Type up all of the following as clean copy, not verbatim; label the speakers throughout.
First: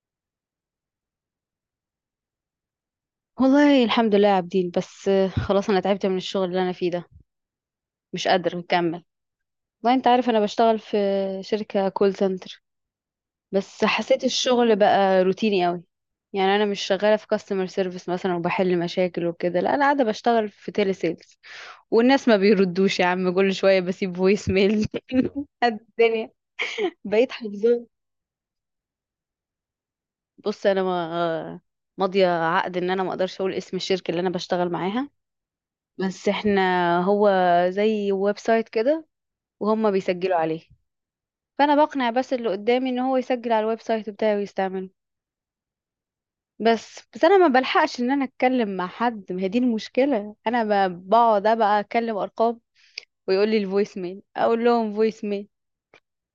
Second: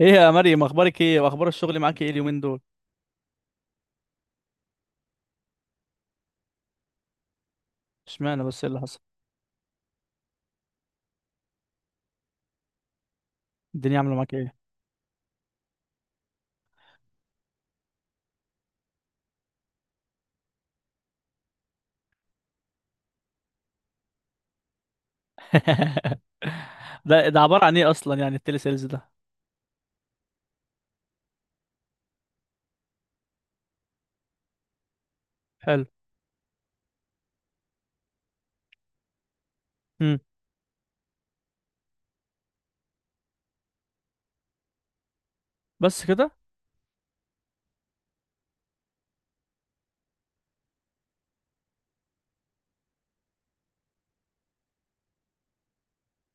Speaker 1: ايه يا مريم؟ اخبارك ايه واخبار الشغل معاك ايه اليومين دول؟
Speaker 2: والله الحمد لله يا عابدين. بس خلاص انا تعبت من الشغل اللي انا فيه ده. مش
Speaker 1: اشمعنى؟
Speaker 2: قادره
Speaker 1: بس ايه اللي حصل؟
Speaker 2: اكمل. والله انت عارف، انا بشتغل في شركه كول سنتر. بس
Speaker 1: الدنيا عامله
Speaker 2: حسيت
Speaker 1: معاك ايه؟
Speaker 2: الشغل بقى روتيني قوي. يعني انا مش شغاله في كاستمر سيرفيس مثلا وبحل مشاكل وكده، لا انا قاعده بشتغل في تيلي سيلز. والناس ما بيردوش يا عم، كل شويه بسيب فويس ميل قد الدنيا.
Speaker 1: ده
Speaker 2: بقيت
Speaker 1: ده عباره عن
Speaker 2: حافظاه.
Speaker 1: ايه اصلا؟ يعني التلي سيلز ده.
Speaker 2: بص، انا ما ماضيه عقد ان انا ما اقدرش اقول اسم الشركه اللي انا بشتغل معاها.
Speaker 1: حلو.
Speaker 2: بس احنا، هو زي ويب سايت كده، وهم
Speaker 1: امم
Speaker 2: بيسجلوا عليه. فانا بقنع بس اللي قدامي ان هو يسجل على الويب سايت بتاعي ويستعمله.
Speaker 1: بس كده؟
Speaker 2: بس انا ما بلحقش ان انا اتكلم مع حد، ما هي دي المشكله. انا بقعد بقى اكلم ارقام ويقول لي الفويس ميل، اقول لهم فويس ميل.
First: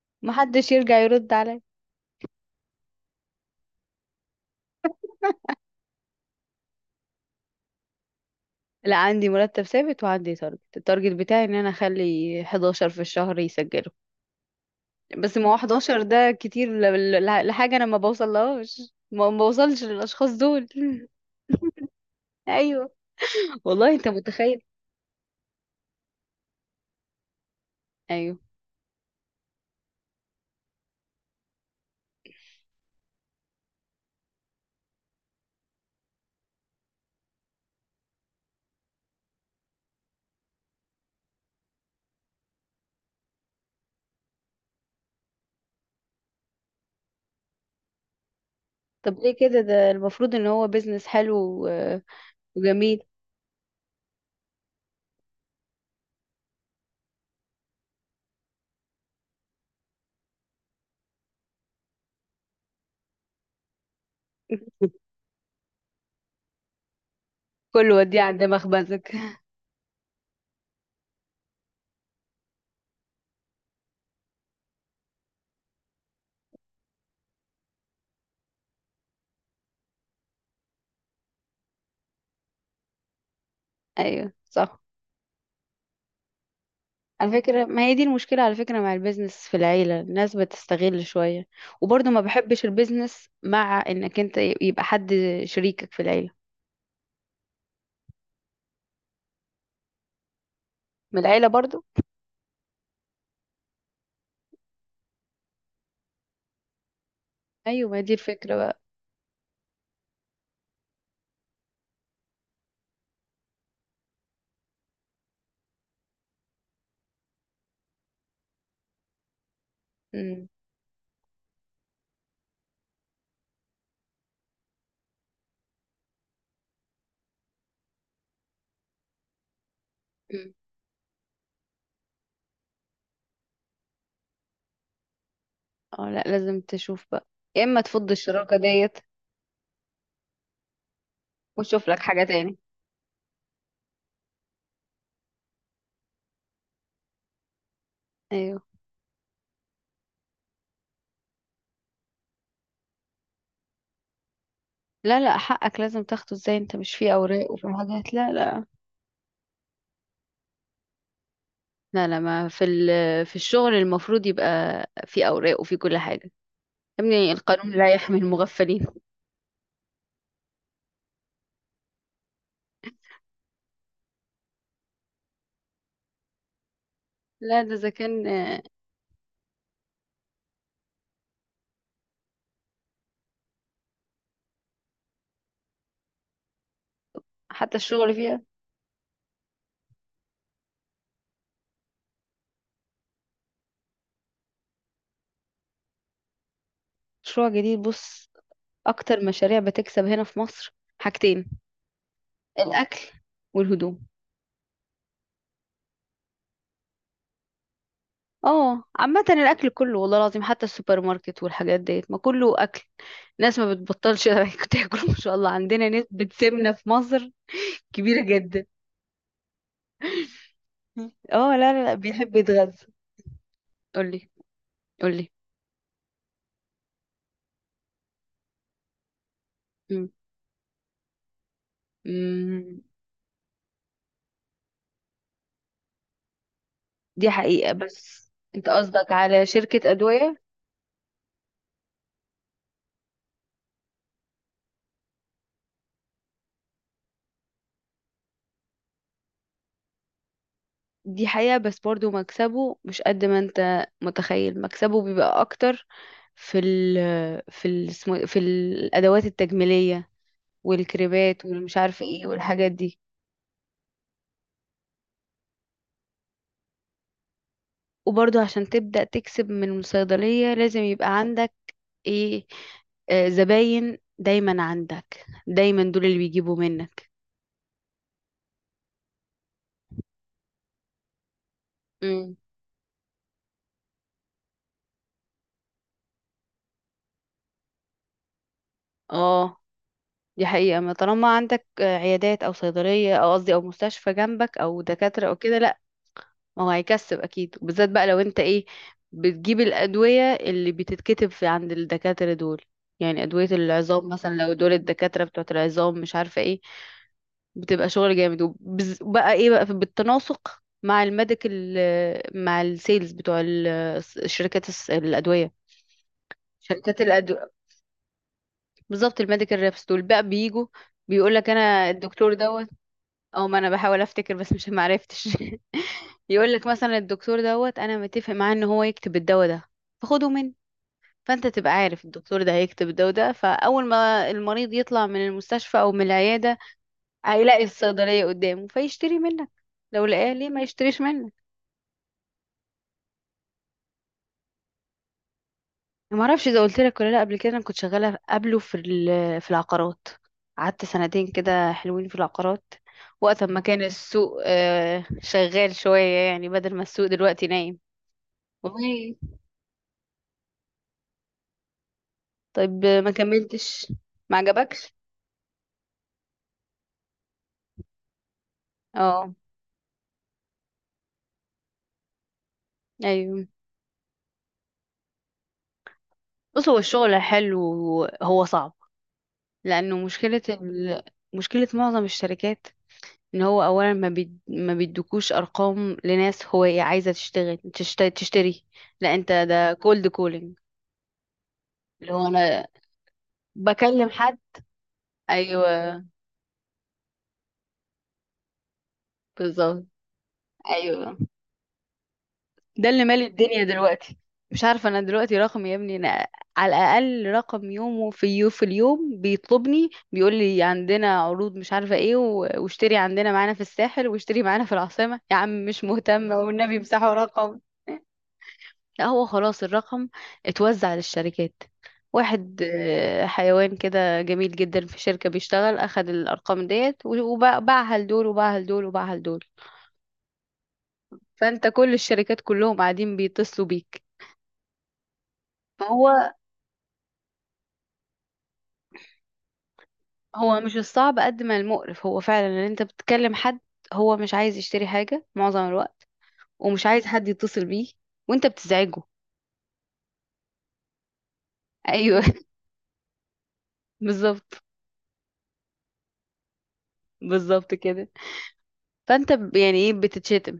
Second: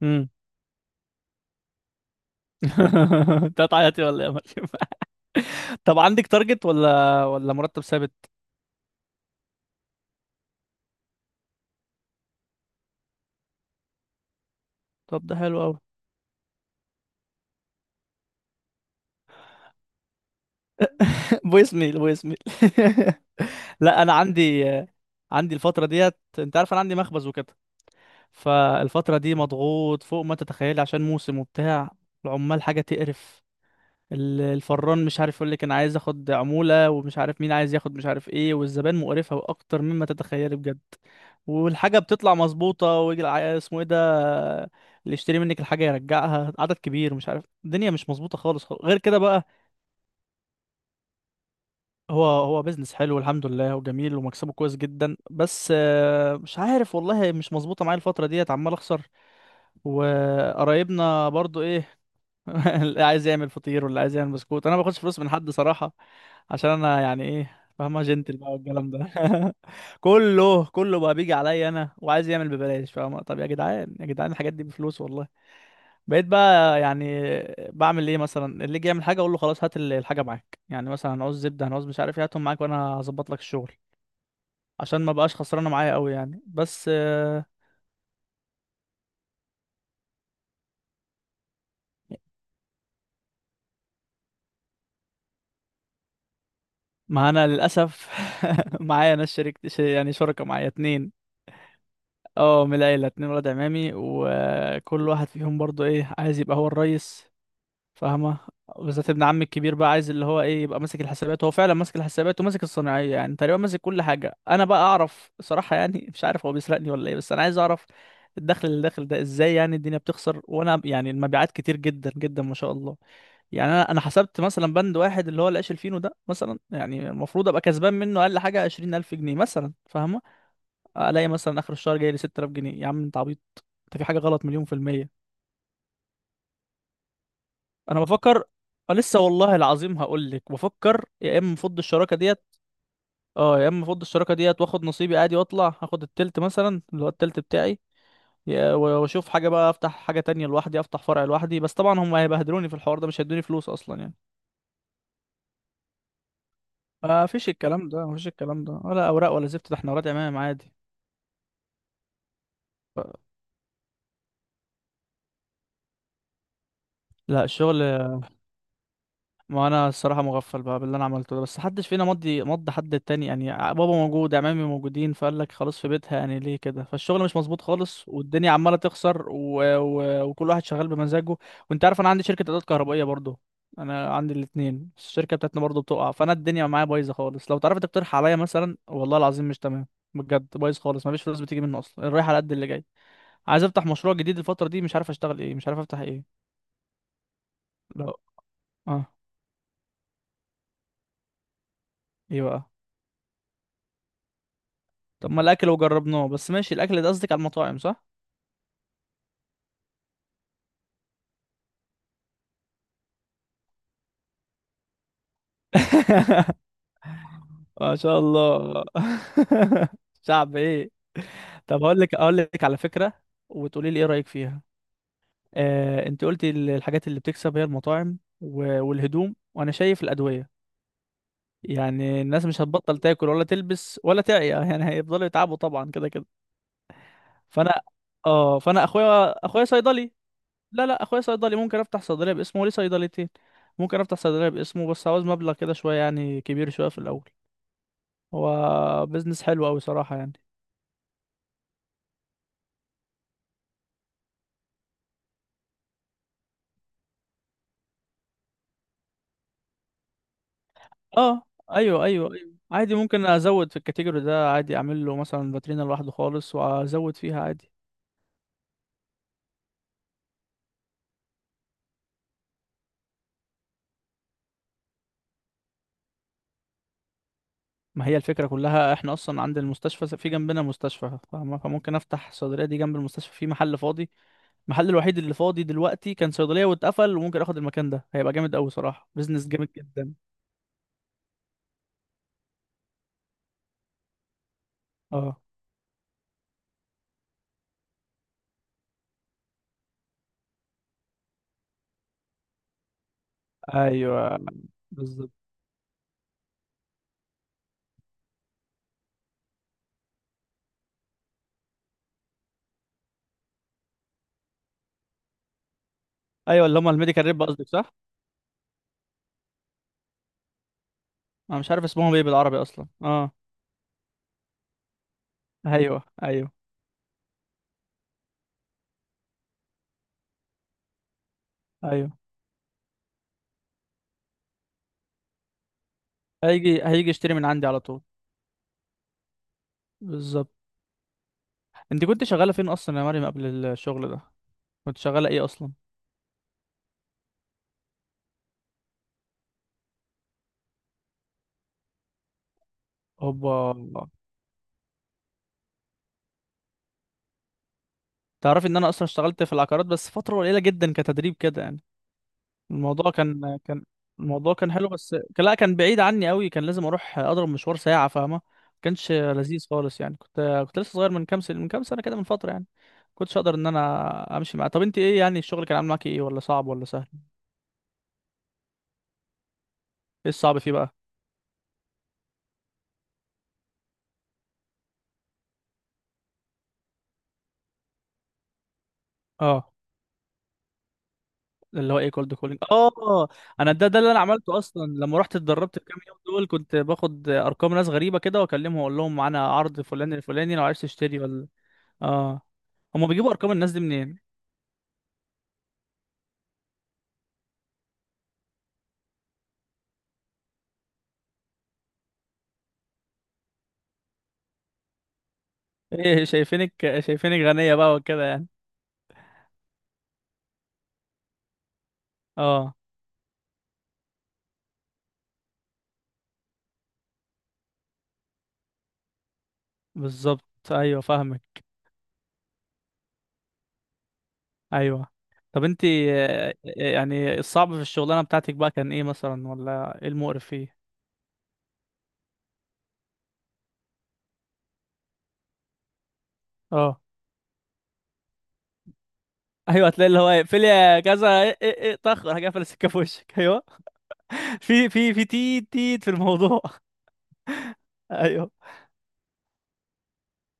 Speaker 1: امم
Speaker 2: ما حدش يرجع يرد عليا.
Speaker 1: انت هتعيطي ولا ايه يا مريم؟ طب عندك تارجت ولا مرتب ثابت؟
Speaker 2: لا، عندي مرتب ثابت وعندي تارجت. التارجت بتاعي ان انا اخلي 11 في الشهر يسجلوا.
Speaker 1: طب ده
Speaker 2: بس ما هو
Speaker 1: حلو قوي.
Speaker 2: 11 ده كتير لحاجه انا ما بوصلهاش. ما بوصلش للاشخاص دول
Speaker 1: فويس ميل فويس ميل.
Speaker 2: ايوه، والله
Speaker 1: لا
Speaker 2: انت
Speaker 1: انا
Speaker 2: متخيل.
Speaker 1: عندي، عندي الفتره ديت، انت عارف انا عندي مخبز وكده.
Speaker 2: ايوه.
Speaker 1: فالفتره دي مضغوط فوق ما تتخيلي، عشان موسم وبتاع. العمال حاجه تقرف. الفران مش عارف، يقول لك انا عايز اخد عمولة، ومش عارف مين عايز ياخد، مش عارف ايه. والزبائن مقرفة واكتر مما تتخيلي بجد. والحاجة بتطلع مظبوطة، ويجي اسمه ايه ده، اللي يشتري منك الحاجة يرجعها عدد كبير. مش عارف، الدنيا مش مظبوطة خالص خالص غير كده
Speaker 2: طب ليه
Speaker 1: بقى.
Speaker 2: كده؟ ده المفروض ان هو بيزنس حلو و-
Speaker 1: هو بيزنس
Speaker 2: وجميل.
Speaker 1: حلو الحمد لله، وجميل ومكسبه كويس جدا، بس مش عارف والله، مش مظبوطة معايا الفترة ديت، عمال اخسر. وقرايبنا برضو ايه؟ اللي عايز يعمل فطير واللي عايز يعمل بسكوت، انا ما باخدش فلوس من حد صراحه، عشان انا يعني ايه،
Speaker 2: كله
Speaker 1: فاهمها
Speaker 2: وديه
Speaker 1: جنتل
Speaker 2: عند
Speaker 1: بقى والكلام
Speaker 2: مخبزك
Speaker 1: ده. كله كله بقى بيجي عليا انا وعايز يعمل ببلاش. فاهم؟ طب يا جدعان يا جدعان الحاجات دي بفلوس والله. بقيت بقى يعني بعمل ايه؟ مثلا اللي يجي يعمل حاجه، اقول له خلاص هات الحاجه معاك، يعني مثلا هنعوز زبده، هنعوز مش عارف ايه، هاتهم معاك وانا هظبط لك الشغل،
Speaker 2: ايوه، صح.
Speaker 1: عشان ما بقاش خسرانه معايا قوي يعني، بس
Speaker 2: على فكرة، ما هي دي المشكلة على فكرة مع البيزنس في العيلة، الناس بتستغل شوية. وبرضه ما بحبش البيزنس مع انك انت يبقى حد شريكك في العيلة.
Speaker 1: ما انا للاسف معايا ناس، شريك يعني شركه، معايا اتنين،
Speaker 2: من العيلة برضه.
Speaker 1: اه من العيلة اتنين ولاد عمامي، وكل واحد فيهم برضو ايه، عايز يبقى هو الريس.
Speaker 2: ايوه، ما هي دي
Speaker 1: فاهمة؟
Speaker 2: الفكرة بقى.
Speaker 1: بالذات ابن عمي الكبير بقى عايز اللي هو ايه، يبقى ماسك الحسابات. هو فعلا ماسك الحسابات وماسك الصناعية، يعني تقريبا ماسك كل حاجة. انا بقى اعرف صراحة يعني، مش عارف هو بيسرقني ولا ايه، بس انا عايز اعرف الدخل اللي داخل ده ازاي. يعني الدنيا بتخسر،
Speaker 2: أمم.
Speaker 1: وانا يعني المبيعات كتير جدا جدا ما شاء الله. يعني انا حسبت مثلا بند واحد اللي هو العيش الفينو ده مثلا، يعني المفروض ابقى كسبان منه اقل حاجة 20000 جنيه مثلا، فاهمة؟
Speaker 2: أمم.
Speaker 1: الاقي مثلا اخر الشهر جاي لي 6000 جنيه. يا عم انت عبيط، انت في حاجه غلط مليون في الميه.
Speaker 2: اه، لا لازم تشوف بقى. يا اما
Speaker 1: انا
Speaker 2: تفض
Speaker 1: بفكر،
Speaker 2: الشراكة ديت
Speaker 1: لسه والله العظيم، هقول لك بفكر، يا اما افض
Speaker 2: وتشوف لك
Speaker 1: الشراكه
Speaker 2: حاجة
Speaker 1: ديت.
Speaker 2: تاني.
Speaker 1: اه يا اما افض الشراكه ديت واخد نصيبي عادي واطلع، هاخد التلت مثلا اللي هو التلت بتاعي.
Speaker 2: ايوه.
Speaker 1: واشوف حاجه بقى، افتح حاجه تانية لوحدي، افتح فرع لوحدي. بس طبعا هم هيبهدلوني في الحوار ده، مش هيدوني فلوس اصلا يعني.
Speaker 2: لا لا، حقك لازم تاخده. ازاي انت مش فيه
Speaker 1: ما فيش
Speaker 2: اوراق وفي
Speaker 1: الكلام ده،
Speaker 2: حاجات؟
Speaker 1: ما فيش
Speaker 2: لا
Speaker 1: الكلام
Speaker 2: لا.
Speaker 1: ده، ولا اوراق ولا زفت. ده احنا ورقة عمام عادي.
Speaker 2: لا لا، ما في في الشغل المفروض يبقى في اوراق وفي كل حاجه. يا ابني
Speaker 1: لا
Speaker 2: القانون
Speaker 1: الشغل،
Speaker 2: لا يحمي المغفلين.
Speaker 1: ما انا الصراحه مغفل بقى باللي انا عملته ده، بس محدش فينا مضى حد التاني يعني. بابا موجود، عمامي موجودين، فقال لك خلاص في بيتها يعني، ليه كده؟ فالشغل مش مظبوط
Speaker 2: لا ده اذا
Speaker 1: خالص،
Speaker 2: كان
Speaker 1: والدنيا عماله تخسر، وكل واحد شغال بمزاجه. وانت عارف انا عندي شركه ادوات كهربائيه برضو. انا عندي الاتنين، بس الشركه بتاعتنا برضو بتقع، فانا الدنيا معايا بايظه خالص. لو
Speaker 2: حتى
Speaker 1: تعرف
Speaker 2: الشغل
Speaker 1: تقترح عليا
Speaker 2: فيها.
Speaker 1: مثلا، والله العظيم مش تمام. بجد بايظ خالص، مفيش فلوس بتيجي منه اصلا، الرايح على قد اللي جاي. عايز افتح مشروع جديد الفتره دي، مش عارف اشتغل ايه، مش عارف افتح ايه.
Speaker 2: مشروع جديد؟
Speaker 1: لا.
Speaker 2: بص،
Speaker 1: اه.
Speaker 2: اكتر مشاريع بتكسب هنا في مصر حاجتين:
Speaker 1: ايه بقى؟
Speaker 2: الاكل والهدوم.
Speaker 1: طب ما الاكل وجربناه، بس ماشي. الاكل ده قصدك على المطاعم صح؟
Speaker 2: اه، عامه الاكل كله والله العظيم، حتى السوبر ماركت والحاجات ديت، ما كله اكل. الناس ما بتبطلش تاكل. ما شاء الله عندنا نسبه سمنه في مصر
Speaker 1: ما شاء
Speaker 2: كبيره جدا.
Speaker 1: الله. شعب ايه؟
Speaker 2: اه، لا لا
Speaker 1: طب
Speaker 2: لا،
Speaker 1: هقول لك،
Speaker 2: بيحب
Speaker 1: اقول لك على
Speaker 2: يتغذى.
Speaker 1: فكره، وتقولي لي ايه
Speaker 2: قولي،
Speaker 1: رايك فيها.
Speaker 2: قولي.
Speaker 1: انت قلتي الحاجات اللي بتكسب هي المطاعم والهدوم، وانا شايف الادويه. يعني الناس مش
Speaker 2: مم.
Speaker 1: هتبطل تاكل ولا تلبس ولا تعيا، يعني هيفضلوا يتعبوا طبعا كده كده.
Speaker 2: دي حقيقة.
Speaker 1: فانا
Speaker 2: بس
Speaker 1: اه،
Speaker 2: انت
Speaker 1: فانا
Speaker 2: قصدك على
Speaker 1: اخويا
Speaker 2: شركة
Speaker 1: صيدلي.
Speaker 2: أدوية؟
Speaker 1: لا لا، اخويا صيدلي، ممكن افتح صيدليه باسمه وليه صيدليتين. ممكن افتح صيدليه باسمه، بس عاوز مبلغ كده شويه يعني، كبير شويه في الاول. هو بيزنس حلو قوي صراحه يعني.
Speaker 2: دي حقيقة. بس برضو مكسبه مش قد ما انت متخيل، مكسبه بيبقى أكتر في ال في ال اسمه- إيه، في الأدوات التجميلية
Speaker 1: اه،
Speaker 2: والكريبات والمش
Speaker 1: ايوه
Speaker 2: عارفة ايه
Speaker 1: ايوه ايوه،
Speaker 2: والحاجات
Speaker 1: عادي
Speaker 2: دي.
Speaker 1: ممكن ازود في الكاتيجوري ده عادي، اعمل له مثلا فاترينا لوحده خالص وازود فيها عادي.
Speaker 2: وبرضو عشان تبدأ تكسب من الصيدلية لازم يبقى عندك ايه آه، زباين دايما، عندك دايما دول اللي بيجيبوا منك.
Speaker 1: ما هي الفكره كلها، احنا اصلا عند المستشفى، في جنبنا مستشفى، فاهمة؟ فممكن افتح
Speaker 2: مم.
Speaker 1: الصيدليه دي جنب المستشفى في محل فاضي. المحل الوحيد اللي فاضي دلوقتي كان صيدليه واتقفل، وممكن اخد المكان ده. هيبقى جامد قوي صراحه، بيزنس
Speaker 2: اه،
Speaker 1: جامد جدا.
Speaker 2: دي حقيقة. ما طالما عندك عيادات أو صيدلية، أو قصدي أو مستشفى جنبك، أو دكاترة أو
Speaker 1: اه.
Speaker 2: كده، لأ ما هو هيكسب أكيد. وبالذات بقى لو أنت إيه، بتجيب الأدوية اللي بتتكتب في عند الدكاترة دول. يعني أدوية العظام مثلا،
Speaker 1: ايوه
Speaker 2: لو دول الدكاترة
Speaker 1: بالظبط.
Speaker 2: بتوعة العظام مش عارفة إيه، بتبقى شغل جامد. وبقى إيه بقى، بالتناسق مع الميديكال، مع السيلز بتوع شركات الأدوية.
Speaker 1: ايوه اللي هم
Speaker 2: شركات
Speaker 1: الميديكال ريب
Speaker 2: الأدوية.
Speaker 1: قصدك صح؟
Speaker 2: بالظبط، الميديكال ريبس دول بقى بيجوا بيقول لك
Speaker 1: انا مش عارف
Speaker 2: انا
Speaker 1: اسمهم ايه
Speaker 2: الدكتور
Speaker 1: بالعربي
Speaker 2: دوت.
Speaker 1: اصلا، اه.
Speaker 2: او ما انا بحاول افتكر بس مش معرفتش
Speaker 1: ايوه ايوه
Speaker 2: يقول لك مثلا الدكتور دوت، انا متفق معاه ان هو يكتب الدواء ده فخده مني. فانت تبقى عارف
Speaker 1: ايوه.
Speaker 2: الدكتور ده هيكتب الدواء ده، فاول ما المريض يطلع من المستشفى او من العياده
Speaker 1: هيجي هيجي يشتري من
Speaker 2: هيلاقي
Speaker 1: عندي على طول.
Speaker 2: الصيدليه قدامه فيشتري منك. لو لقاه ليه
Speaker 1: بالظبط.
Speaker 2: ما يشتريش منك؟
Speaker 1: انت كنت شغاله فين اصلا يا مريم قبل الشغل ده؟ كنت شغاله ايه اصلا؟
Speaker 2: ما اعرفش اذا قلت لك ولا لا، قبل كده انا كنت شغاله قبله في العقارات. قعدت سنتين كده حلوين في العقارات، وقت ما
Speaker 1: هوبا.
Speaker 2: كان السوق شغال شويه، يعني بدل ما السوق دلوقتي نايم.
Speaker 1: تعرفي ان انا اصلا
Speaker 2: والله؟
Speaker 1: اشتغلت في العقارات، بس فتره قليله جدا كتدريب كده يعني.
Speaker 2: طيب ما
Speaker 1: الموضوع كان،
Speaker 2: كملتش؟ ما
Speaker 1: الموضوع كان حلو،
Speaker 2: عجبكش.
Speaker 1: بس كان، لا كان بعيد عني قوي، كان لازم اروح اضرب مشوار ساعة، فاهمة؟ ما كانش
Speaker 2: اه،
Speaker 1: لذيذ خالص يعني، كنت لسه صغير، من كام سنة كده، من فترة يعني. كنتش
Speaker 2: ايوه.
Speaker 1: اقدر ان انا امشي معاه. طب انت ايه، يعني الشغل كان عامل معاكي ايه، ولا صعب
Speaker 2: بص، هو
Speaker 1: ولا سهل؟
Speaker 2: الشغل حلو. هو صعب لانه
Speaker 1: ايه الصعب فيه بقى؟
Speaker 2: مشكله معظم الشركات ان هو اولا ما بيدوكوش ارقام لناس هو إيه عايزه تشتغل تشتري. لا، انت
Speaker 1: اه.
Speaker 2: ده كولد كولينج.
Speaker 1: اللي هو ايه
Speaker 2: اللي هو
Speaker 1: كولد كولينج،
Speaker 2: انا
Speaker 1: اه. انا ده
Speaker 2: بكلم
Speaker 1: اللي انا
Speaker 2: حد.
Speaker 1: عملته اصلا لما رحت اتدربت
Speaker 2: ايوه،
Speaker 1: الكام يوم دول. كنت باخد ارقام ناس غريبه كده واكلمهم واقول لهم معانا عرض
Speaker 2: بالظبط.
Speaker 1: فلان الفلاني لو عايز
Speaker 2: ايوه،
Speaker 1: تشتري ولا. اه.
Speaker 2: ده اللي
Speaker 1: هما
Speaker 2: مالي
Speaker 1: بيجيبوا ارقام
Speaker 2: الدنيا
Speaker 1: الناس دي
Speaker 2: دلوقتي.
Speaker 1: منين؟
Speaker 2: مش عارفة أنا دلوقتي رقم يا ابني، أنا على الأقل رقم يومه في اليوم بيطلبني بيقول لي عندنا عروض مش عارفة إيه، واشتري عندنا معانا في الساحل، واشتري معانا في العاصمة. يا عم مش
Speaker 1: ايه
Speaker 2: مهتمة،
Speaker 1: شايفينك،
Speaker 2: والنبي امسحوا
Speaker 1: شايفينك
Speaker 2: رقم.
Speaker 1: غنية بقى وكده يعني.
Speaker 2: لا هو خلاص الرقم اتوزع للشركات. واحد
Speaker 1: اه
Speaker 2: حيوان كده جميل جدا في شركة بيشتغل أخد الأرقام ديت وباعها لدول وباعها لدول وباعها لدول.
Speaker 1: بالظبط. ايوه فاهمك.
Speaker 2: فأنت كل الشركات كلهم قاعدين بيتصلوا بيك.
Speaker 1: ايوه. طب انت
Speaker 2: هو
Speaker 1: يعني الصعب في الشغلانة بتاعتك بقى كان ايه مثلا، ولا ايه المقرف
Speaker 2: هو
Speaker 1: فيه؟
Speaker 2: مش الصعب قد ما المقرف، هو فعلا ان انت بتكلم حد هو مش عايز يشتري حاجة معظم الوقت ومش
Speaker 1: اه.
Speaker 2: عايز حد يتصل بيه وانت بتزعجه.
Speaker 1: ايوه، هتلاقي اللي هو اقفل، يا كذا، إيه إيه إيه،
Speaker 2: ايوه
Speaker 1: طخ راح جاي قافل السكة في وشك، ايوه.
Speaker 2: بالظبط.
Speaker 1: في تيت تيت في الموضوع.
Speaker 2: بالظبط كده.
Speaker 1: ايوه
Speaker 2: فانت يعني ايه، بتتشتم.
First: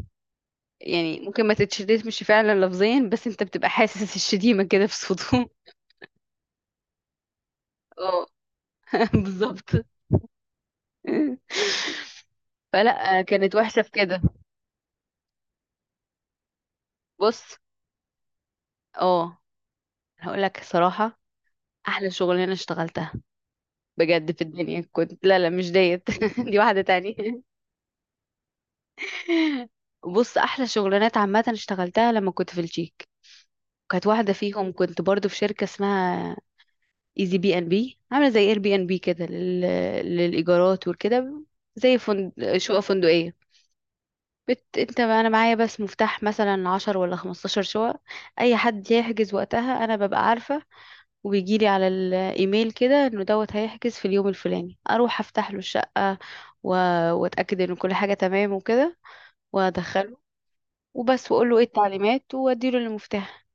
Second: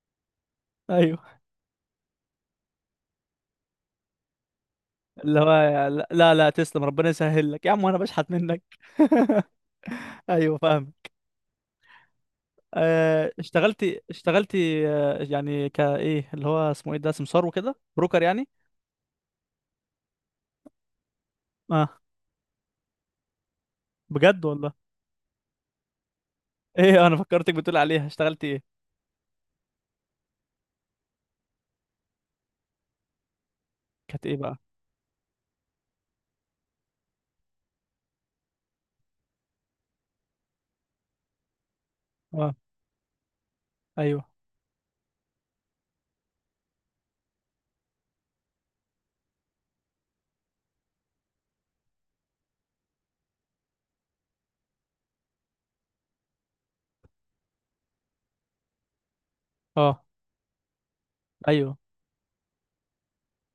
Speaker 2: يعني
Speaker 1: ايوه
Speaker 2: ممكن ما تتشتمش فعلا لفظيا، بس انت بتبقى حاسس الشتيمة كده في
Speaker 1: اللي هو،
Speaker 2: صوته.
Speaker 1: لا لا لا، تسلم ربنا يسهل لك يا عم، وانا
Speaker 2: اه
Speaker 1: بشحت منك.
Speaker 2: بالظبط.
Speaker 1: ايوه فاهمك.
Speaker 2: فلا كانت وحشة في
Speaker 1: اشتغلتي
Speaker 2: كده.
Speaker 1: يعني كايه اللي هو اسمه ايه ده،
Speaker 2: بص،
Speaker 1: سمسار وكده، بروكر يعني.
Speaker 2: اه هقول لك صراحة
Speaker 1: اه
Speaker 2: احلى شغلانة اشتغلتها بجد في
Speaker 1: بجد والله.
Speaker 2: الدنيا، كنت لا لا مش ديت دي واحدة
Speaker 1: ايه،
Speaker 2: تانية.
Speaker 1: انا فكرتك بتقول عليها اشتغلتي ايه.
Speaker 2: بص، احلى شغلانات عامه اشتغلتها لما كنت في الجيك. كانت
Speaker 1: كانت
Speaker 2: واحده
Speaker 1: ايه بقى؟
Speaker 2: فيهم كنت برضو في شركه اسمها ايزي بي ان بي، عامله زي اير بي ان بي كده للايجارات وكده، زي
Speaker 1: اه.
Speaker 2: شقق فندقيه.
Speaker 1: ايوه.
Speaker 2: انت انا معايا بس مفتاح مثلا 10 ولا 15 شقق. اي حد يحجز وقتها انا ببقى عارفه، وبيجيلي على الايميل كده انه دوت هيحجز في اليوم الفلاني. اروح افتح له الشقه و... واتاكد ان كل حاجه تمام وكده
Speaker 1: اه.
Speaker 2: وادخله وبس، واقول له ايه
Speaker 1: ايوه.
Speaker 2: التعليمات واديله المفتاح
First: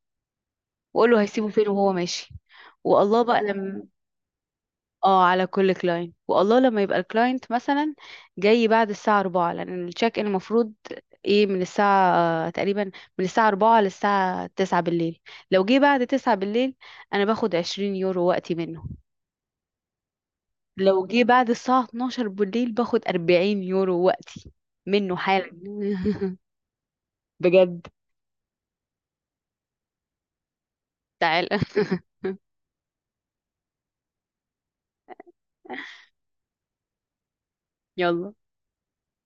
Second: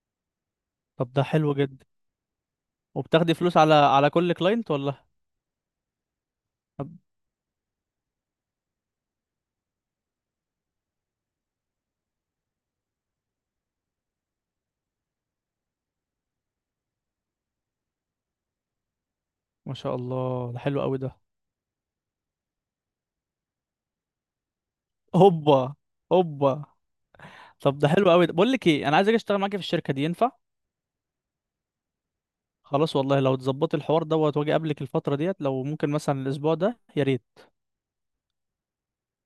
Speaker 2: واقول
Speaker 1: طب
Speaker 2: له
Speaker 1: ده
Speaker 2: هيسيبه
Speaker 1: حلو
Speaker 2: فين
Speaker 1: جدا.
Speaker 2: وهو ماشي. والله
Speaker 1: وبتاخدي
Speaker 2: بقى
Speaker 1: فلوس على
Speaker 2: لما.
Speaker 1: كل كلاينت ولا؟
Speaker 2: اه، على كل كلاينت. والله لما
Speaker 1: طب
Speaker 2: يبقى الكلاينت مثلا جاي بعد الساعة 4 لأن التشيك ان المفروض ايه من الساعة آه، تقريبا من الساعة 4 للساعة 9 بالليل. لو جه بعد 9 بالليل انا باخد 20 يورو وقتي منه.
Speaker 1: ما شاء الله ده حلو قوي
Speaker 2: لو
Speaker 1: ده.
Speaker 2: جه بعد الساعة 12 بالليل باخد 40 يورو وقتي منه حالا
Speaker 1: هوبا. هوبا. طب
Speaker 2: بجد.
Speaker 1: ده حلو قوي ده. بقول لك ايه، انا عايز اجي اشتغل معاكي في الشركه دي، ينفع؟
Speaker 2: تعال
Speaker 1: خلاص والله، لو تظبطي الحوار دوت واجي قبلك الفتره ديت، لو ممكن مثلا الاسبوع ده يا ريت.
Speaker 2: يلا،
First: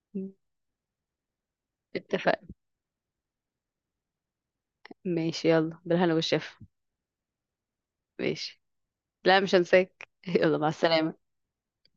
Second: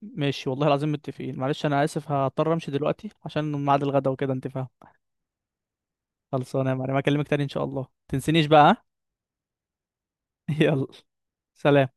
Speaker 1: ماشي والله العظيم متفقين، معلش انا اسف
Speaker 2: اتفقنا.
Speaker 1: هضطر امشي دلوقتي عشان ميعاد الغدا وكده، انت فاهم.
Speaker 2: ماشي، يلا بالهنا والشفا.
Speaker 1: خلصانه يا معلم، اكلمك تاني ان شاء الله، تنسينيش
Speaker 2: ماشي،
Speaker 1: بقى ها؟
Speaker 2: لا مش هنساك يلا، مع
Speaker 1: يلا،
Speaker 2: السلامة.
Speaker 1: سلام.